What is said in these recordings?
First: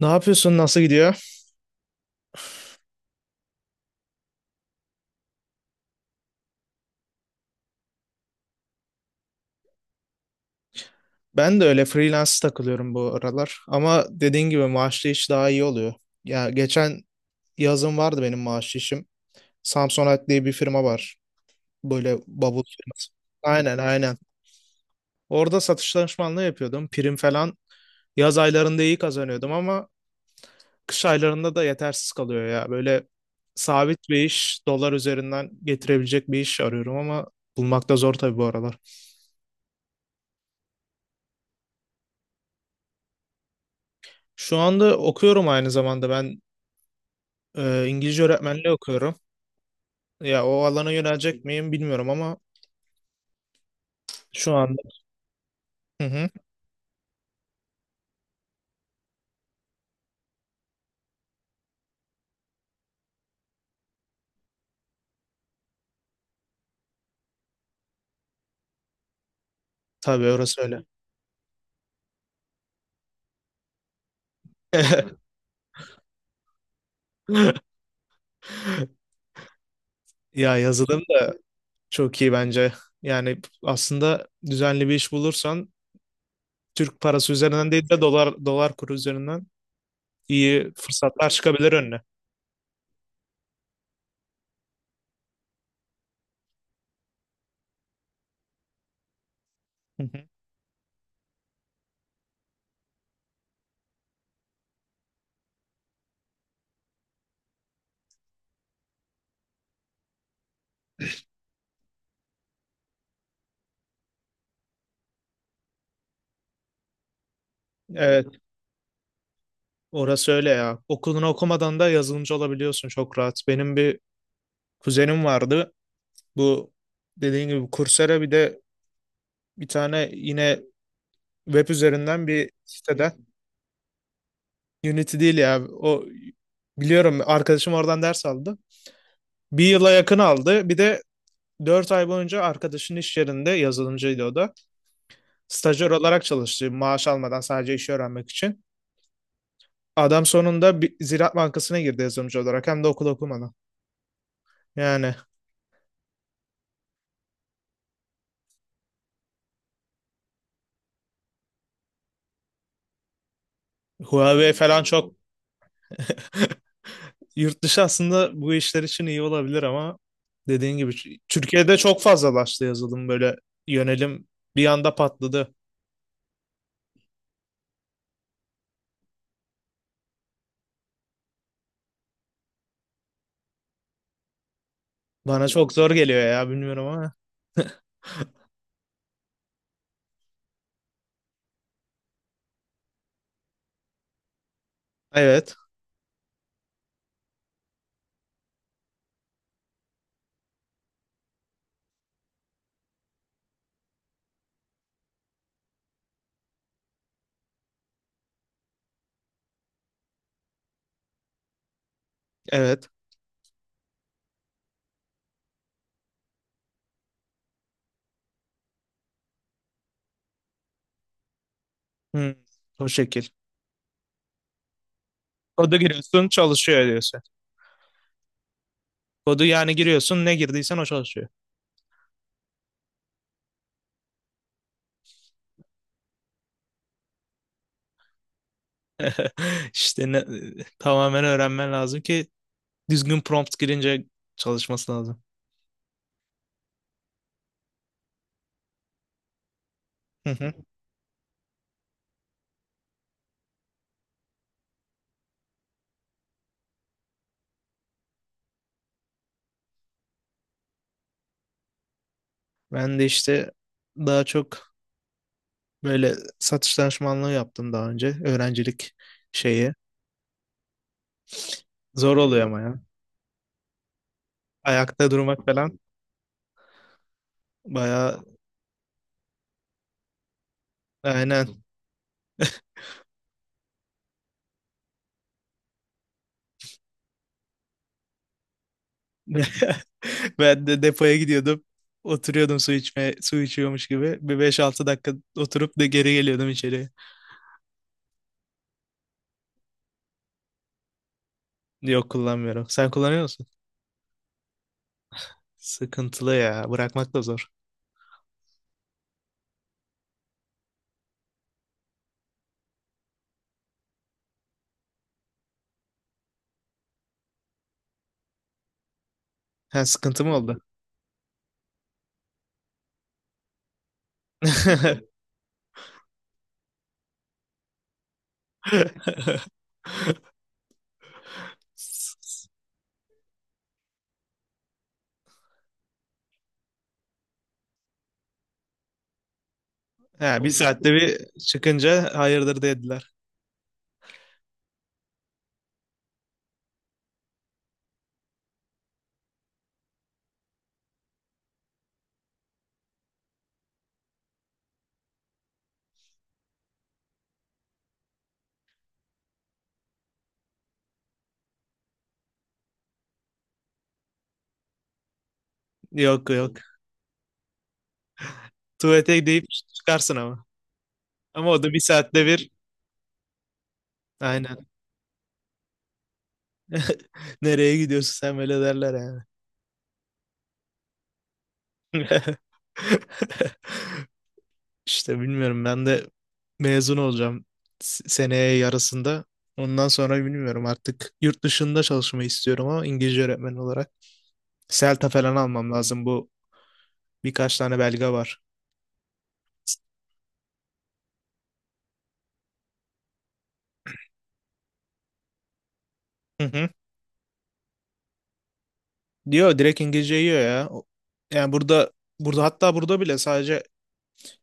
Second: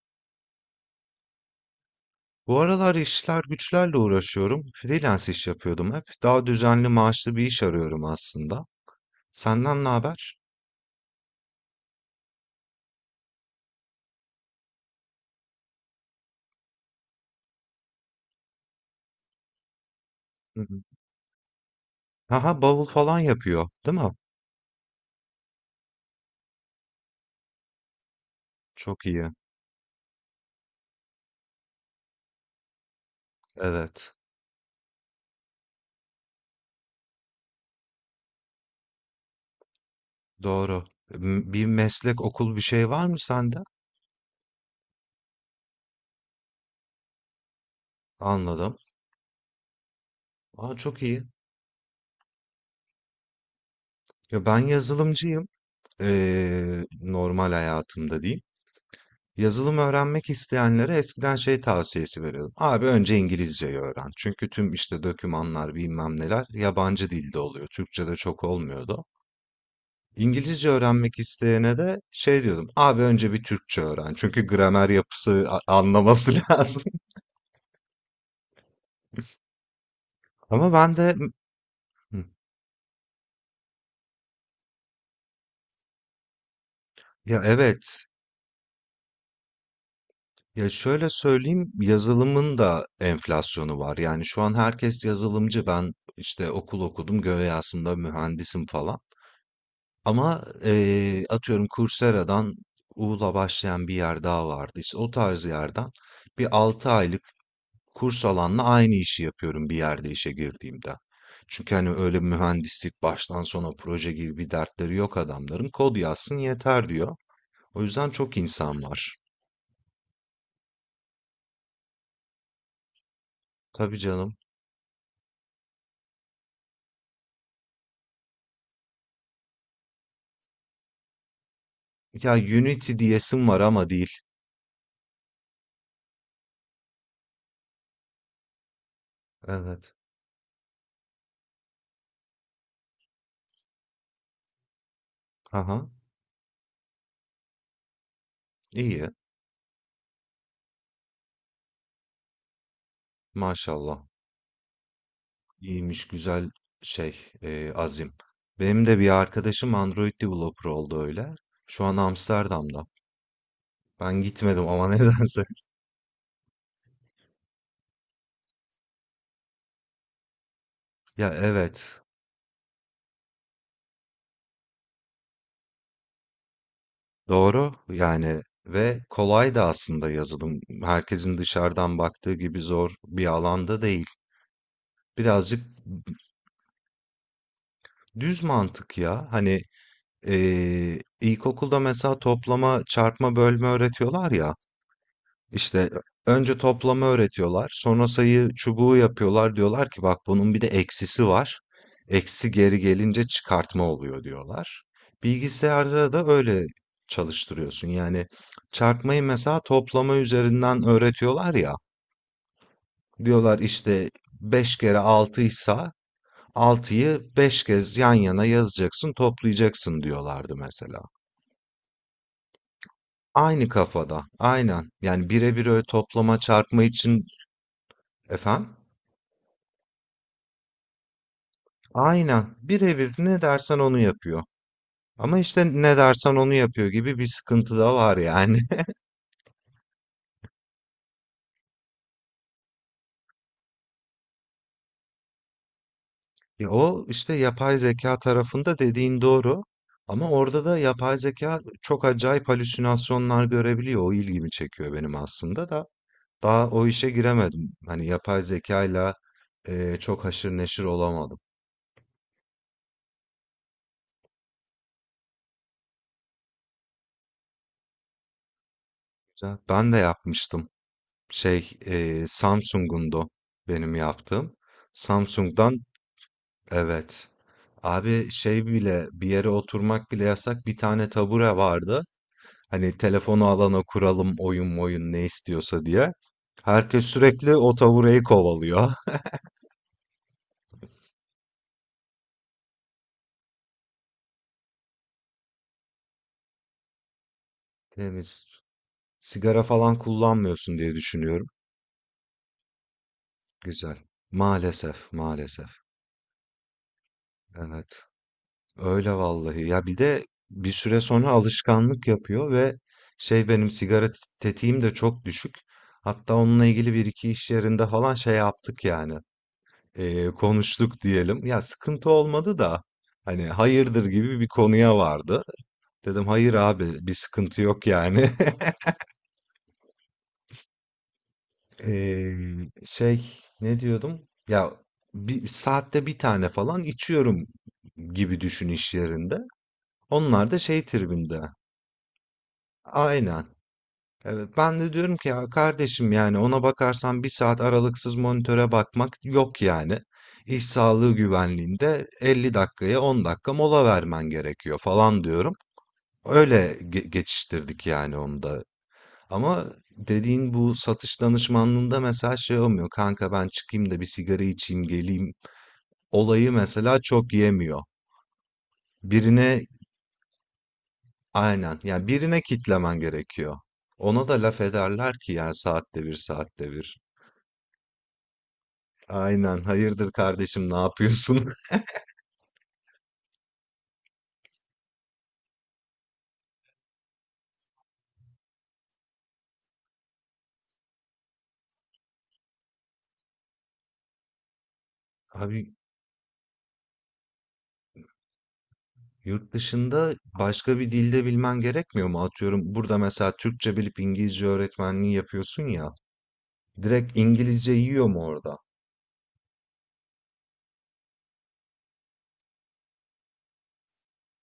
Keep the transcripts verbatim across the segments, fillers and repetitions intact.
Ne yapıyorsun? Nasıl gidiyor? Bu aralar işler güçlerle uğraşıyorum. Freelance iş yapıyordum hep. Daha düzenli maaşlı bir iş arıyorum aslında. Senden ne haber? Ben de öyle freelance takılıyorum bu aralar. Ama dediğin gibi maaşlı iş daha iyi oluyor. Ya geçen yazın vardı benim maaşlı işim. Samsonite diye bir Hı hı. firma var. Böyle bavul Aha bavul firması. falan yapıyor, Aynen, değil mi? aynen. Orada satış danışmanlığı yapıyordum. Prim falan yaz aylarında iyi Çok iyi. kazanıyordum ama kış aylarında da yetersiz kalıyor ya. Böyle sabit Evet, bir iş, dolar üzerinden getirebilecek bir iş arıyorum ama bulmakta zor tabii bu aralar. doğru. M- Bir meslek, okul bir şey var mı sende? Şu anda okuyorum aynı zamanda ben. Ee, İngilizce öğretmenliği Anladım. okuyorum. Ya o Aa alana çok iyi. yönelecek miyim bilmiyorum ama Ya şu ben anda. yazılımcıyım. Hı hı. Ee, normal hayatımda diyeyim. Yazılım öğrenmek isteyenlere eskiden şey tavsiyesi veriyordum. Abi önce İngilizceyi öğren. Çünkü tüm işte dokümanlar bilmem neler yabancı dilde oluyor. Türkçe'de çok olmuyordu. Tabii, orası İngilizce öyle. öğrenmek isteyene de şey diyordum. Abi önce bir Türkçe öğren. Çünkü gramer yapısı a- anlaması lazım. Ya Ama ben yazılım de da çok iyi bence. Yani aslında düzenli bir iş bulursan Türk parası ya üzerinden değil de evet dolar dolar kuru üzerinden ya iyi şöyle fırsatlar çıkabilir söyleyeyim önüne. yazılımın da enflasyonu var. Yani şu an herkes yazılımcı. Ben işte okul okudum. Göğe aslında mühendisim falan. Hı hı. Ama, eee, atıyorum Coursera'dan U'la başlayan bir yer daha vardı. İşte o tarz yerden bir altı aylık kurs alanla aynı işi yapıyorum bir yerde işe girdiğimde. Çünkü hani öyle mühendislik baştan sona proje gibi bir dertleri yok adamların. Kod yazsın yeter diyor. O yüzden çok Evet, insan var. orası öyle ya. Okulunu okumadan da yazılımcı olabiliyorsun çok rahat. Benim Tabii bir canım. kuzenim vardı. Bu, dediğin gibi Coursera, bir de bir tane yine web üzerinden Ya bir Unity siteden. diyesim var ama değil. Unity değil ya. O, biliyorum, arkadaşım oradan ders aldı. Bir yıla Evet. yakın aldı. Bir de dört ay boyunca arkadaşın iş yerinde yazılımcıydı o da. Aha. Stajyer olarak çalıştı maaş almadan, sadece işi öğrenmek için. İyi. Adam sonunda bir Ziraat Bankası'na girdi yazılımcı olarak, hem de okul okumadan. Maşallah. Yani İyiymiş güzel şey e, azim. Benim de bir arkadaşım Android developer oldu öyle. Şu an Amsterdam'da. Ben Huawei gitmedim falan ama çok. nedense. Yurt dışı aslında bu işler için iyi olabilir ama dediğin gibi Ya Türkiye'de çok evet fazlalaştı yazılım, böyle yönelim bir anda patladı. doğru yani ve kolay da aslında yazılım. Herkesin dışarıdan baktığı gibi zor bir alanda değil. Bana Birazcık çok zor geliyor ya, bilmiyorum ama. düz mantık ya. Hani e, ilkokulda mesela toplama, çarpma, bölme öğretiyorlar ya. Evet. İşte önce toplama öğretiyorlar. Sonra sayı çubuğu yapıyorlar. Diyorlar ki bak bunun bir de eksisi var. Eksi geri gelince çıkartma oluyor diyorlar. Bilgisayarda da öyle çalıştırıyorsun. Yani çarpmayı mesela toplama üzerinden öğretiyorlar ya. Evet. Diyorlar işte beş kere altı ise altıyı beş kez yan yana yazacaksın, toplayacaksın diyorlardı mesela. Hmm, O şekil. Aynı kafada, aynen. Yani birebir Kodu öyle giriyorsun, toplama çarpma çalışıyor diyorsun. için efendim. Kodu yani giriyorsun, ne girdiysen o çalışıyor. Aynen. Birebir ne dersen onu yapıyor. Ama işte ne dersen onu yapıyor gibi bir sıkıntı da var yani. İşte ne- tamamen öğrenmen lazım ki düzgün prompt girince çalışması lazım. Ya o işte yapay zeka tarafında dediğin doğru. Hı Ama hı. orada da yapay zeka çok acayip halüsinasyonlar görebiliyor. O ilgimi çekiyor benim aslında da. Daha o işe giremedim. Hani yapay zekayla eee, çok haşır neşir olamadım. Ben de işte daha çok böyle satış danışmanlığı yaptım daha önce. Öğrencilik şeyi. Ben de yapmıştım. Şey, Zor eee oluyor ama ya. Samsung'undu benim yaptığım. Ayakta durmak Samsung'dan falan evet. bayağı. Abi şey bile bir yere oturmak bile yasak. Bir tane Aynen. tabure vardı. Hani telefonu alana kuralım oyun oyun ne istiyorsa diye. Herkes sürekli o tabureyi kovalıyor. Ben de depoya gidiyordum. Oturuyordum su içmeye, su içiyormuş gibi. Bir beş altı dakika oturup da geri geliyordum içeri. Temiz. Sigara falan kullanmıyorsun diye düşünüyorum. Yok, kullanmıyorum. Sen kullanıyor musun? Güzel. Maalesef, maalesef. Sıkıntılı ya. Bırakmak da zor. Evet. Öyle vallahi. Ya bir de bir süre sonra alışkanlık yapıyor ve şey benim sigara t- tetiğim de çok düşük. Hatta onunla ilgili bir iki iş yerinde falan şey yaptık yani. Ha, sıkıntı Ee, mı oldu? konuştuk diyelim. Ya sıkıntı olmadı da hani hayırdır gibi bir konuya vardı. Dedim hayır abi bir sıkıntı yok yani. Ee, şey ne diyordum? Ya bir saatte bir tane falan içiyorum gibi düşün iş yerinde. Ha, bir Onlar da şey saatte bir tribinde. çıkınca hayırdır dediler. Aynen. Evet, ben de diyorum ki ya kardeşim yani ona bakarsan bir saat aralıksız monitöre bakmak yok yani. İş sağlığı güvenliğinde elli dakikaya on dakika mola vermen gerekiyor falan diyorum. Öyle ge- geçiştirdik yani onu da. Ama dediğin bu satış danışmanlığında mesela şey olmuyor. Kanka ben çıkayım da bir sigara içeyim geleyim. Yok, Olayı yok. mesela çok yemiyor. Tuvalete deyip Birine çıkarsın ama. Ama o da aynen bir yani saatte birine bir. kitlemen gerekiyor. Ona da laf Aynen. ederler ki yani saatte bir saatte bir. Nereye gidiyorsun sen böyle derler Aynen. Hayırdır kardeşim, ne yapıyorsun? yani. İşte bilmiyorum, ben de mezun olacağım s- seneye yarısında. Ondan sonra bilmiyorum artık, yurt dışında çalışmayı istiyorum ama İngilizce öğretmeni olarak. CELTA falan almam Abi lazım, bu birkaç tane belge var. yurt dışında başka bir dilde bilmen gerekmiyor mu? Atıyorum burada mesela Türkçe bilip İngilizce öğretmenliği yapıyorsun ya. Hı hı. Direkt İngilizce yiyor mu orada? Diyor, direkt İngilizce yiyor ya. O- Yani burada burada hatta burada bile sadece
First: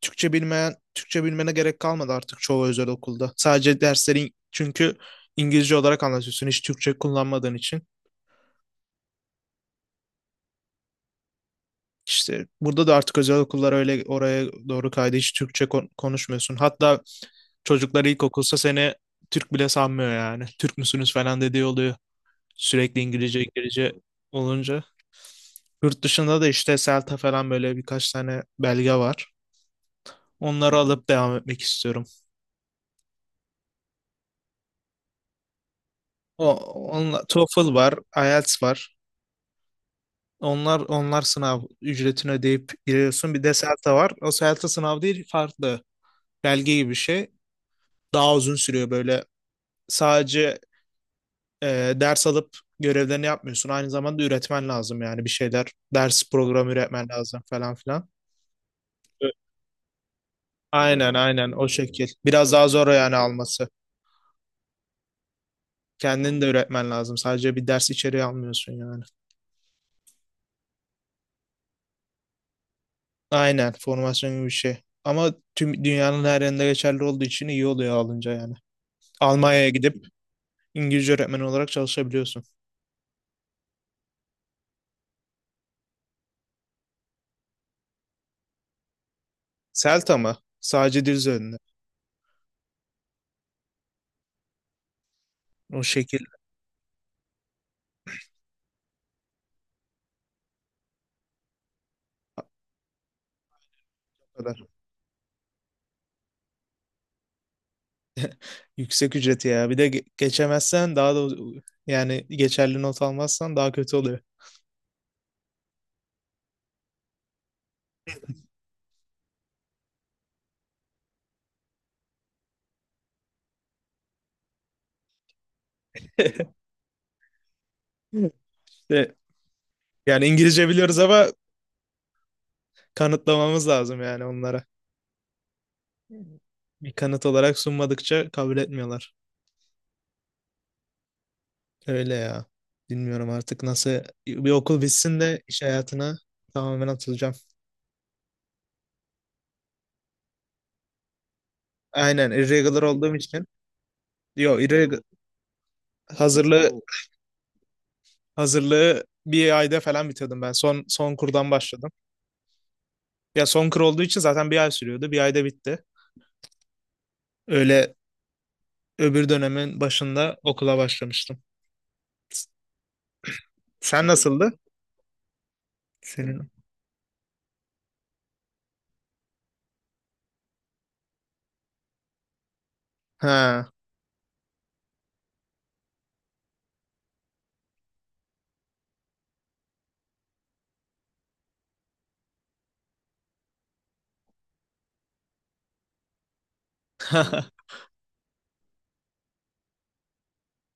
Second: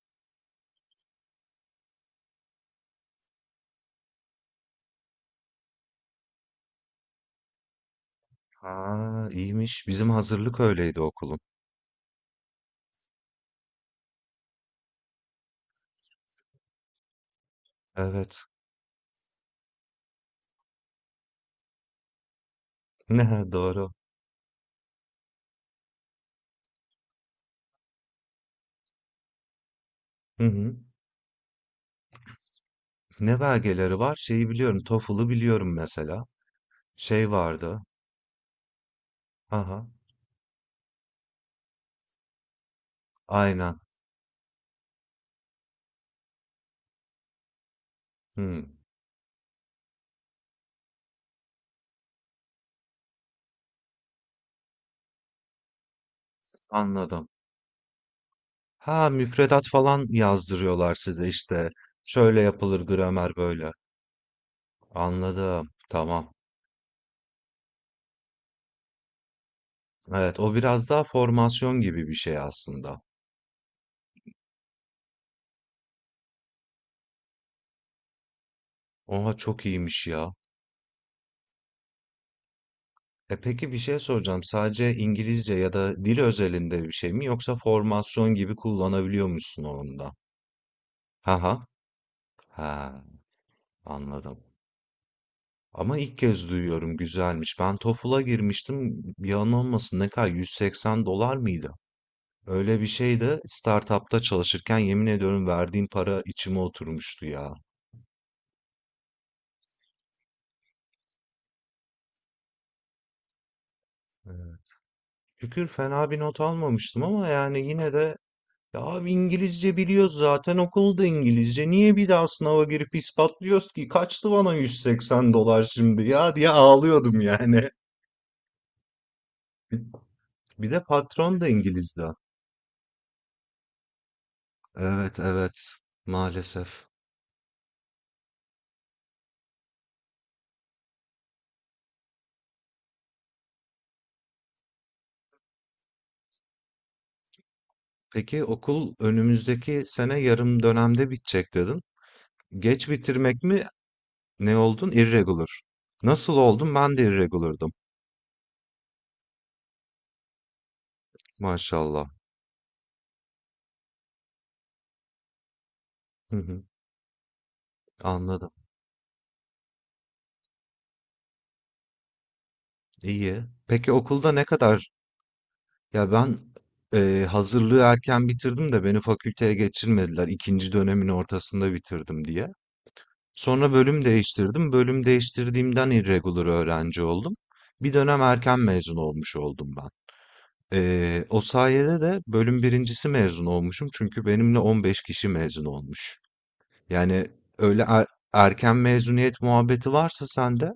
Türkçe bilmeyen, Türkçe bilmene gerek kalmadı artık çoğu özel okulda. Sadece derslerin, çünkü İngilizce olarak anlatıyorsun hiç Türkçe kullanmadığın için. Ha, iyiymiş. Bizim hazırlık öyleydi okulun. İşte burada da artık özel okullar öyle oraya doğru kaydı. Hiç Türkçe kon- konuşmuyorsun. Hatta çocuklar Evet. ilkokulsa seni Türk bile sanmıyor yani. Türk müsünüz falan dediği oluyor. Sürekli İngilizce, Ne İngilizce doğru. olunca. Yurt dışında da işte CELTA falan, böyle birkaç tane belge var. Hı hı. Onları alıp devam etmek istiyorum. Ne belgeleri var? Şeyi biliyorum. TOEFL'ı biliyorum mesela. O onla, Şey TOEFL vardı. var, IELTS var. Aha. Onlar onlar sınav ücretini ödeyip giriyorsun. Bir de Aynen. CELTA var. O CELTA sınav değil, farklı. Belge gibi bir şey. Daha uzun Hı. sürüyor, böyle sadece e, ders alıp görevlerini yapmıyorsun. Aynı zamanda üretmen lazım yani, bir şeyler. Ders programı üretmen Anladım. lazım falan filan. Ha Evet. müfredat falan yazdırıyorlar Aynen, size aynen o işte. şekil. Şöyle Biraz daha yapılır zor yani gramer alması. böyle. Anladım. Tamam. Kendini de üretmen lazım. Sadece bir ders içeriği almıyorsun yani. Evet o biraz daha formasyon gibi bir şey aslında. Aynen, formasyon gibi bir şey. Ama tüm dünyanın her yerinde geçerli olduğu için iyi oluyor alınca yani. Oha çok Almanya'ya gidip iyiymiş ya. İngilizce öğretmeni olarak çalışabiliyorsun. E peki bir şey soracağım. Sadece İngilizce ya da dil özelinde bir şey mi yoksa formasyon gibi kullanabiliyor musun onu da? Selta mı? Sadece dil üzerinde. Haha. Ha anladım. O Ama ilk şekil. kez duyuyorum güzelmiş. Ben TOEFL'a girmiştim. Yalan olmasın ne kadar yüz seksen dolar mıydı? Öyle bir şey de startupta çalışırken yemin ediyorum verdiğim para içime oturmuştu ya. Yüksek ücreti ya. Bir de ge- geçemezsen daha da, yani geçerli not almazsan daha kötü oluyor. Ee, Şükür fena bir not almamıştım ama yani yine de ya abi İngilizce biliyoruz zaten okulda İngilizce. Niye bir daha sınava girip ispatlıyoruz ki? Kaçtı bana yüz seksen dolar şimdi ya diye ağlıyordum yani. İşte yani İngilizce Bir de biliyoruz ama patron da İngilizdi. kanıtlamamız lazım yani onlara. Evet evet maalesef. Bir kanıt olarak sunmadıkça kabul etmiyorlar. Öyle ya. Bilmiyorum artık nasıl, bir okul bitsin de iş hayatına tamamen atılacağım. Peki okul önümüzdeki sene yarım dönemde bitecek dedin. Aynen, irregular Geç olduğum bitirmek için. mi? Ne Yo, oldun? irregular, Irregular. Nasıl oldun? hazırlığı Ben de irregular'dım. hazırlığı bir ayda falan bitirdim ben. Son son kurdan başladım. Maşallah. Ya son kur olduğu için zaten bir ay sürüyordu. Bir ayda bitti. Hı hı, Öyle anladım. öbür dönemin başında okula başlamıştım. S- İyi. Peki Sen okulda ne nasıldı? kadar? Ya ben Senin. e, hazırlığı erken bitirdim de beni fakülteye geçirmediler. İkinci dönemin ortasında bitirdim diye. Ha. Sonra bölüm değiştirdim. Bölüm değiştirdiğimden irregular öğrenci oldum. Bir dönem erken mezun olmuş oldum ben. E, o sayede de bölüm birincisi mezun olmuşum. Çünkü benimle on beş kişi mezun olmuş. Yani öyle er- erken mezuniyet muhabbeti varsa sende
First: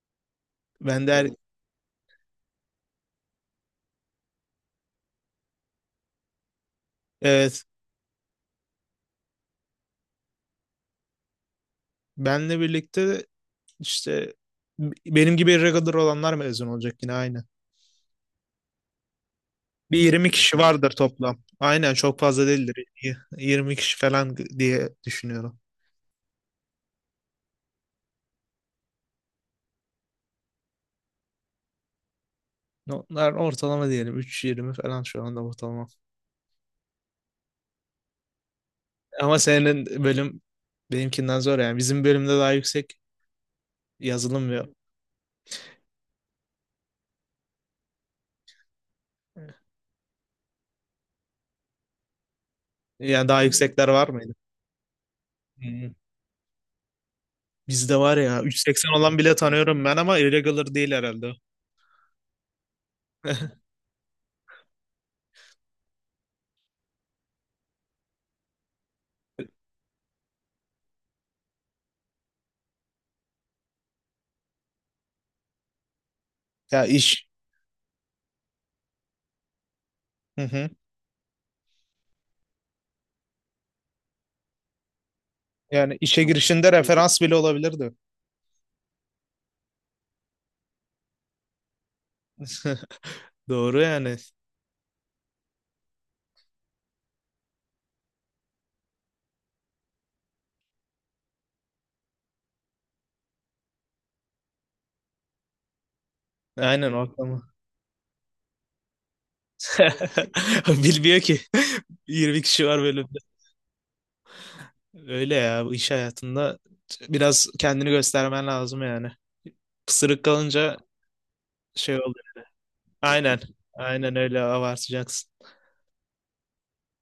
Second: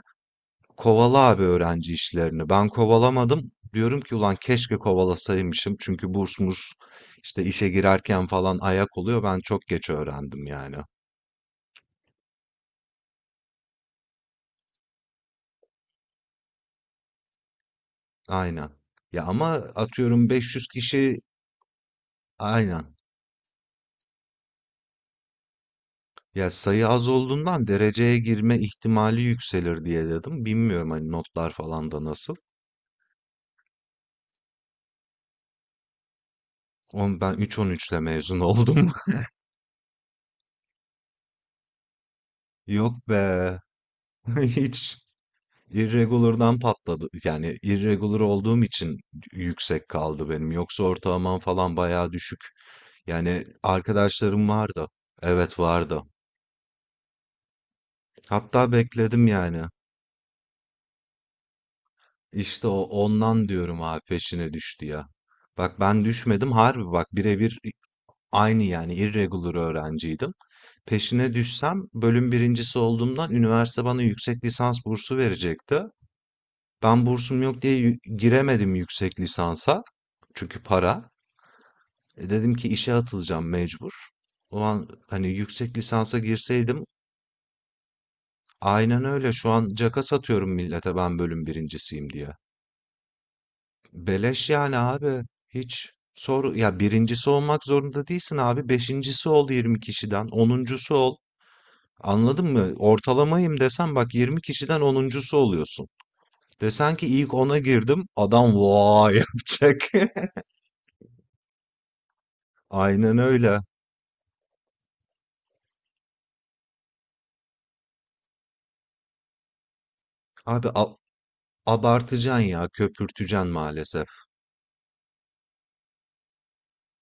Ben de kovala er- abi öğrenci işlerini. Ben kovalamadım. Diyorum ki ulan keşke kovalasaymışım. Çünkü burs murs işte evet. işe girerken falan ayak oluyor. Ben çok geç öğrendim yani. Benle birlikte işte b- benim gibi irregular olanlar mezun olacak yine aynı. Aynen. Ya ama Bir atıyorum yirmi kişi beş yüz vardır kişi toplam. Aynen, çok fazla değildir. aynen. Y- yirmi kişi falan diye düşünüyorum. Ya sayı az olduğundan dereceye girme ihtimali yükselir diye dedim. Bilmiyorum hani notlar falan da nasıl. Onlar ortalama, diyelim üç yirmi falan şu anda ortalama. Oğlum ben üç virgül on üçle mezun oldum. Ama senin bölüm benimkinden zor yani. Bizim bölümde daha yüksek, Yok be. yazılım ve, Hiç. Irregular'dan patladı. Yani irregular olduğum için yüksek kaldı benim. Yoksa ortalamam falan bayağı düşük. yani daha Yani yüksekler var mıydı? arkadaşlarım vardı. Evet Hı. vardı. Bizde var ya, Hatta üç seksen olan bekledim bile yani. tanıyorum ben ama irregular değil herhalde. İşte o ondan diyorum abi peşine düştü ya. Bak ben düşmedim harbi bak birebir aynı yani irregular öğrenciydim. Peşine düşsem bölüm birincisi olduğumdan üniversite bana yüksek lisans bursu verecekti. Ya Ben iş. bursum yok diye yü- giremedim yüksek lisansa. Hı Çünkü hı. para. E dedim ki işe atılacağım mecbur. Ulan hani yüksek Yani lisansa işe girişinde girseydim referans bile olabilirdi. aynen öyle şu an caka satıyorum millete ben bölüm birincisiyim diye. Doğru yani. Beleş yani abi. Hiç sor ya birincisi olmak zorunda değilsin abi. Beşincisi ol yirmi kişiden. Onuncusu ol. Anladın mı? Ortalamayım desen bak yirmi kişiden onuncusu oluyorsun. Aynen, Desen o ki ilk aklıma. ona girdim adam vay yapacak. Bilmiyor ki. yirmi kişi var Aynen bölümde. öyle. Öyle ya, bu iş hayatında biraz kendini göstermen lazım yani. Pısırık Abi kalınca ab şey oluyor. abartacaksın ya, Aynen. köpürteceksin maalesef. Aynen öyle, abartacaksın.